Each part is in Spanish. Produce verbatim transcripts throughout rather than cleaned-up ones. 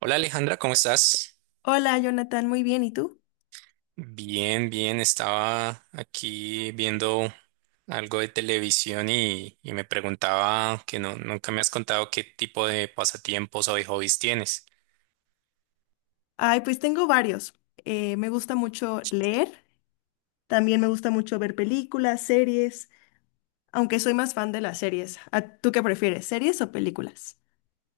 Hola Alejandra, ¿cómo estás? Hola, Jonathan, muy bien. ¿Y tú? Bien, bien, estaba aquí viendo algo de televisión y, y me preguntaba que no, nunca me has contado qué tipo de pasatiempos o de hobbies tienes. Ay, pues tengo varios. Eh, me gusta mucho leer, también me gusta mucho ver películas, series, aunque soy más fan de las series. ¿A- ¿Tú qué prefieres, series o películas?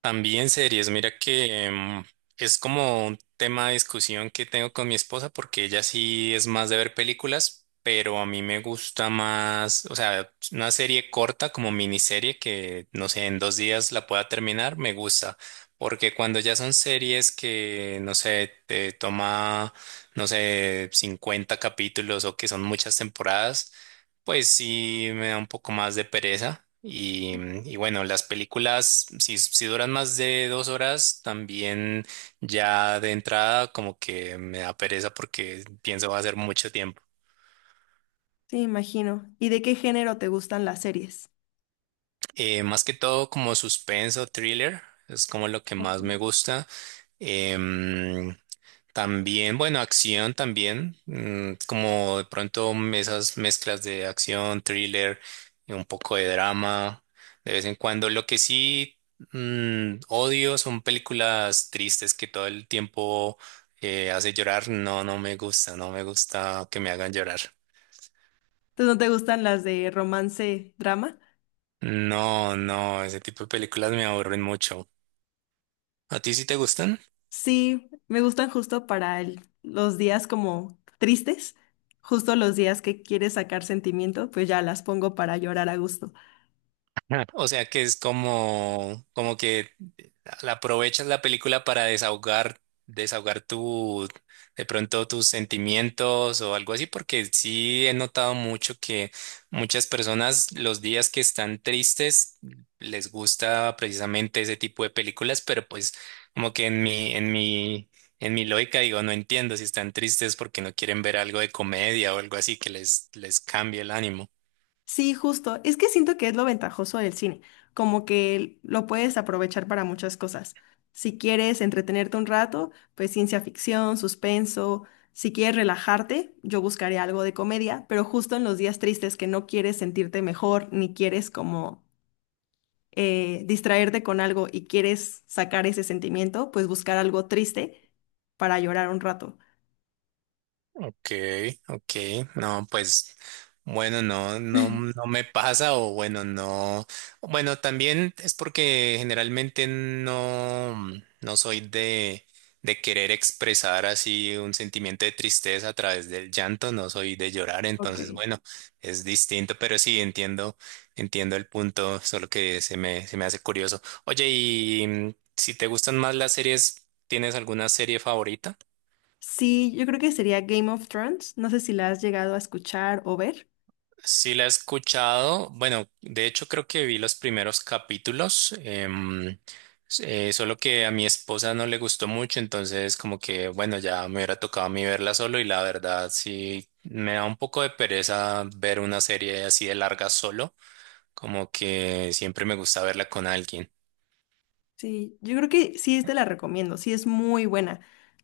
También series, mira que em, es como un tema de discusión que tengo con mi esposa porque ella sí es más de ver películas, pero a mí me gusta más, o sea, una serie corta como miniserie que, no sé, en dos días la pueda terminar, me gusta, porque cuando ya son series que, no sé, te toma, no sé, cincuenta capítulos o que son muchas temporadas. Pues sí, me da un poco más de pereza. Y, y bueno, las películas, si, si duran más de dos horas, también ya de entrada como que me da pereza porque pienso va a ser mucho tiempo. Sí, imagino. ¿Y de qué género te gustan las series? Eh, más que todo como suspenso, thriller, es como lo que Ok. más me gusta. Em, También, bueno, acción también, mm, como de pronto esas mezclas de acción, thriller, y un poco de drama, de vez en cuando. Lo que sí mm, odio son películas tristes que todo el tiempo eh, hace llorar. No, no me gusta, no me gusta que me hagan llorar. ¿Tú no te gustan las de romance, drama? No, no, ese tipo de películas me aburren mucho. ¿A ti sí te gustan? Sí, me gustan justo para el- los días como tristes, justo los días que quieres sacar sentimiento, pues ya las pongo para llorar a gusto. O sea que es como, como que la aprovechas la película para desahogar, desahogar tu, de pronto tus sentimientos o algo así, porque sí he notado mucho que muchas personas los días que están tristes les gusta precisamente ese tipo de películas, pero pues como que en mi, en mi, en mi lógica digo, no entiendo si están tristes porque no quieren ver algo de comedia o algo así que les, les cambie el ánimo. Sí, justo. Es que siento que es lo ventajoso del cine, como que lo puedes aprovechar para muchas cosas. Si quieres entretenerte un rato, pues ciencia ficción, suspenso. Si quieres relajarte, yo buscaré algo de comedia, pero justo en los días tristes que no quieres sentirte mejor, ni quieres como eh, distraerte con algo y quieres sacar ese sentimiento, pues buscar algo triste para llorar un rato. Okay, okay, no, pues bueno, no, no, no me pasa o bueno, no, bueno, también es porque generalmente no, no soy de, de querer expresar así un sentimiento de tristeza a través del llanto, no soy de llorar, Ok. entonces bueno, es distinto, pero sí entiendo, entiendo el punto, solo que se me, se me hace curioso. Oye, y mm, si te gustan más las series, ¿tienes alguna serie favorita? Sí, yo creo que sería Game of Thrones. No sé si la has llegado a escuchar o ver. Sí la he escuchado. Bueno, de hecho creo que vi los primeros capítulos, em, eh, solo que a mi esposa no le gustó mucho, entonces como que bueno, ya me hubiera tocado a mí verla solo y la verdad sí me da un poco de pereza ver una serie así de larga solo, como que siempre me gusta verla con alguien. Sí, yo creo que sí te la recomiendo, sí es muy buena.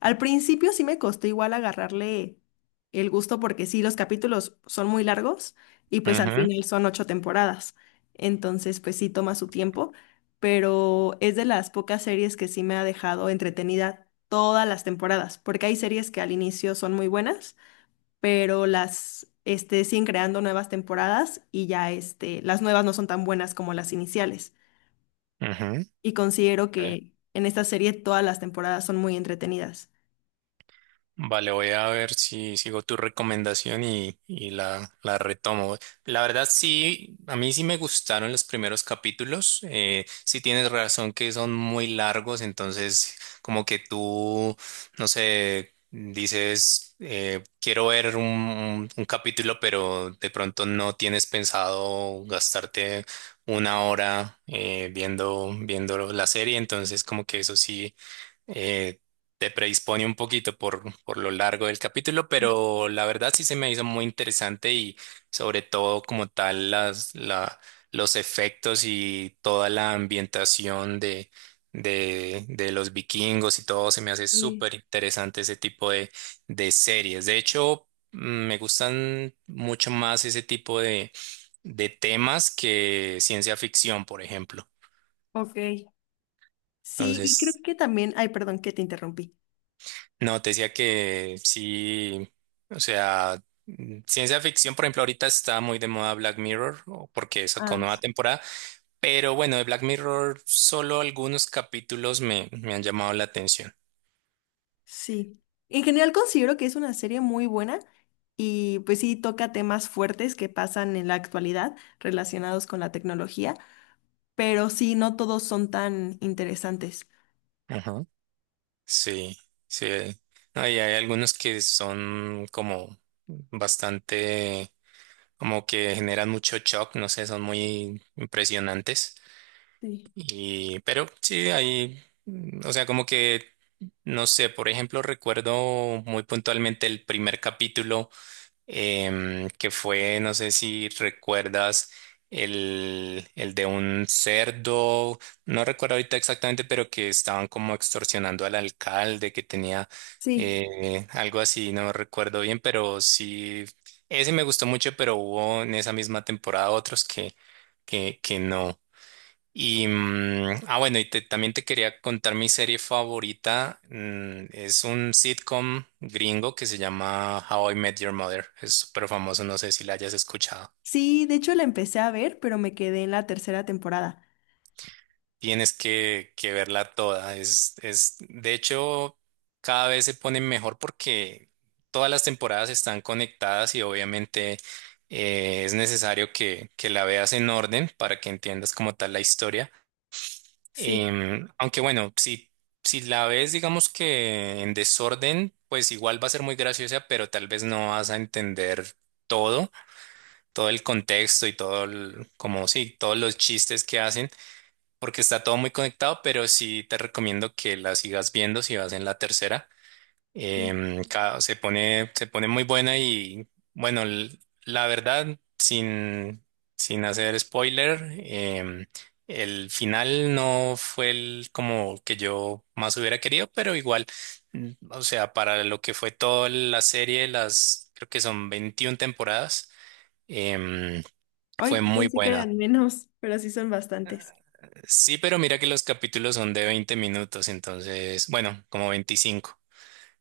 Al principio sí me costó igual agarrarle el gusto porque sí, los capítulos son muy largos y pues al Ujú, final son ocho temporadas. Entonces pues sí toma su tiempo, pero es de las pocas series que sí me ha dejado entretenida todas las temporadas, porque hay series que al inicio son muy buenas, pero las este, siguen creando nuevas temporadas y ya este, las nuevas no son tan buenas como las iniciales ujú. y considero que en esta serie todas las temporadas son muy entretenidas. Vale, voy a ver si sigo tu recomendación y, y la, la retomo. La verdad, sí, a mí sí me gustaron los primeros capítulos. Eh, sí tienes razón que son muy largos, entonces como que tú, no sé, dices, eh, quiero ver un, un- un capítulo, pero de pronto no tienes pensado gastarte una hora eh, viendo, viendo la serie, entonces como que eso sí eh, te predispone un poquito por, por lo largo del capítulo, pero la verdad sí se me hizo muy interesante y sobre todo como tal las, la, los efectos y toda la ambientación de, de, de los vikingos y todo se me hace Sí, súper interesante ese tipo de, de series. De hecho, mm, me gustan mucho más ese tipo de, de temas que ciencia ficción, por ejemplo. ok. Sí, y creo Entonces, que también, ay, perdón que te interrumpí. no, te decía que sí, o sea, mm, ciencia ficción, por ejemplo, ahorita está muy de moda Black Mirror, o porque sacó Ah, nueva sí. temporada, pero bueno, de Black Mirror solo algunos capítulos me, me han llamado la atención. Sí, en general considero que es una serie muy buena y pues sí toca temas fuertes que pasan en la actualidad relacionados con la tecnología, pero sí, no todos son tan interesantes. Ajá. Sí, sí. eh, No, y hay algunos que son como bastante, como que generan mucho shock, no sé, son muy impresionantes. Sí. Y, pero sí, ahí, mm, o sea, como que, no sé, por ejemplo, recuerdo muy puntualmente el primer capítulo, em, que fue, no sé si recuerdas, el, el de un cerdo, no recuerdo ahorita exactamente, pero que estaban como extorsionando al alcalde, que tenía Sí, eh, algo así, no recuerdo bien, pero sí, ese me gustó mucho, pero hubo en esa misma temporada otros que, que, que no. Y, mm, ah, bueno, y te- también te quería contar mi serie favorita. Mm, es un sitcom gringo que se llama How I Met Your Mother. Es súper famoso, no sé si la hayas escuchado. sí, de hecho la empecé a ver, pero me quedé en la tercera temporada. Tienes que, que verla toda. Es, es, de hecho, cada vez se pone mejor porque todas las temporadas están conectadas y obviamente eh, es necesario que, que la veas en orden para que entiendas como tal la historia. Sí, Em, aunque bueno, si, si la ves, digamos que en desorden, pues igual va a ser muy graciosa, pero tal vez no vas a entender todo, todo el contexto y todo el- como sí, todos los chistes que hacen, porque está todo muy conectado, pero sí te recomiendo que la sigas viendo si vas en la tercera. sí. Em, ca- se pone, se pone muy buena y bueno, l- la verdad, sin, sin hacer spoiler, em, el final no fue el como que yo más hubiera querido, pero igual, mm, o sea, para lo que fue toda la serie, las creo que son veintiuna temporadas, em, Hoy fue muy pensé que buena. eran menos, pero sí son bastantes. Sí, pero mira que los capítulos son de veinte minutos, entonces, bueno, como veinticinco.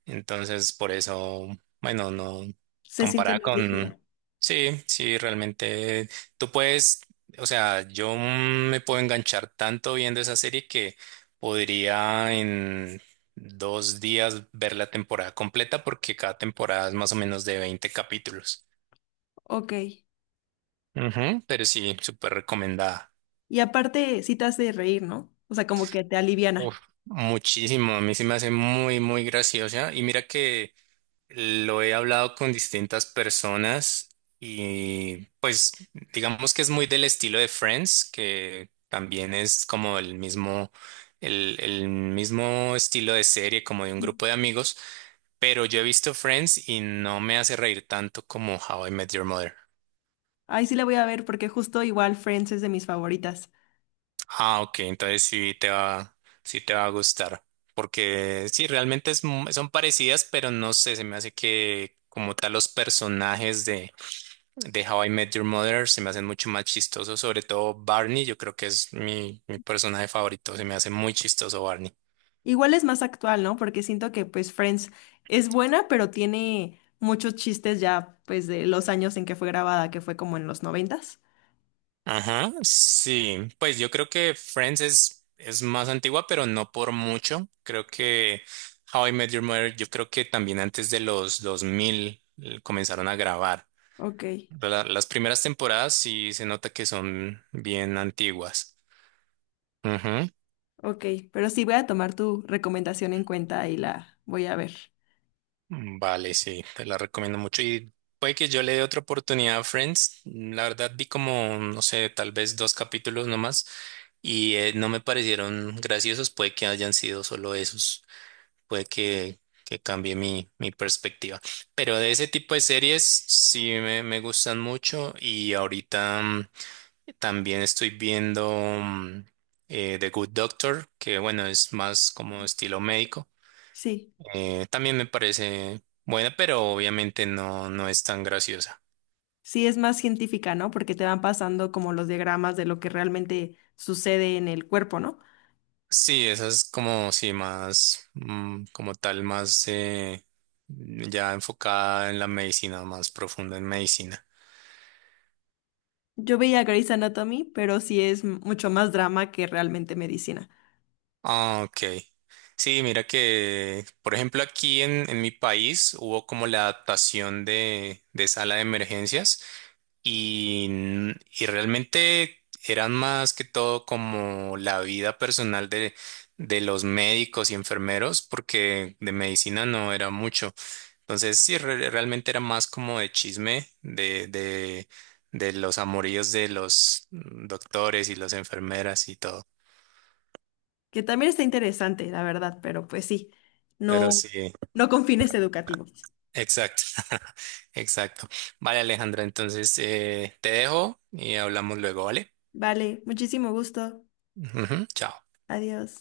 Entonces, por eso, bueno, no Se siente comparar más con... ligero. Sí, sí, realmente tú puedes, o sea, yo me puedo enganchar tanto viendo esa serie que podría en dos días ver la temporada completa porque cada temporada es más o menos de veinte capítulos. Ok. Ujú, pero sí, súper recomendada. Y aparte, sí te hace reír, ¿no? O sea, como que te Uf, aliviana. muchísimo, a mí se me hace muy, muy graciosa. Y mira que lo he hablado con distintas personas y pues digamos que es muy del estilo de Friends, que también es como el mismo, el, el mismo estilo de serie, como de un Sí. grupo de amigos, pero yo he visto Friends y no me hace reír tanto como How I Met Your Mother. Ay, sí la voy a ver porque justo igual Friends es de mis favoritas. Ah, ok, entonces sí te va, sí te va a gustar, porque sí, realmente es mu- son parecidas, pero no sé, se me hace que como tal los personajes de How I Met Your Mother se me hacen mucho más chistosos, sobre todo Barney, yo creo que es mi, mi personaje favorito, se me hace muy chistoso Barney. Igual es más actual, ¿no? Porque siento que pues Friends es buena, pero tiene muchos chistes ya pues de los años en que fue grabada, que fue como en los noventas. Ajá, sí, pues yo creo que Friends es, es más antigua, pero no por mucho. Creo que How I Met Your Mother, yo creo que también antes de los dos mil comenzaron a grabar. Ok, La- las primeras temporadas sí se nota que son bien antiguas. ok. Pero sí voy a tomar tu recomendación en cuenta y la voy a ver. Mm, vale, sí, te la recomiendo mucho. Y puede que yo le dé otra oportunidad a Friends. Mm, La verdad vi como, no sé, tal vez dos capítulos nomás y eh, no me parecieron graciosos. Puede que hayan sido solo esos. Puede que, que cambie mi, mi perspectiva. Pero de ese tipo de series sí me, me gustan mucho y ahorita mm, también estoy viendo mm, eh, The Good Doctor, que bueno, es más como estilo médico Sí. eh, también me parece buena, pero obviamente no, no es tan graciosa. Sí, es más científica, ¿no? Porque te van pasando como los diagramas de lo que realmente sucede en el cuerpo, ¿no? Sí, esa es como, sí, más, mm, como tal, más eh, ya enfocada en la medicina, más profunda en medicina. Yo veía Grey's Anatomy, pero sí es m- mucho más drama que realmente medicina, Ah, ok. Sí, mira que, por ejemplo, aquí en, en mi país hubo como la adaptación de, de sala de emergencias. Y, y realmente eran más que todo como la vida personal de, de los médicos y enfermeros, porque de medicina no era mucho. Entonces, sí, re- realmente era más como de chisme de, de, de los amoríos de los doctores y las enfermeras y todo. que también está interesante, la verdad, pero pues sí, Pero no, sí, no con fines educativos. exacto, exacto. Vale, Alejandra, entonces eh, te dejo y hablamos luego, ¿vale? Vale, muchísimo gusto. Ujú, chao. Adiós.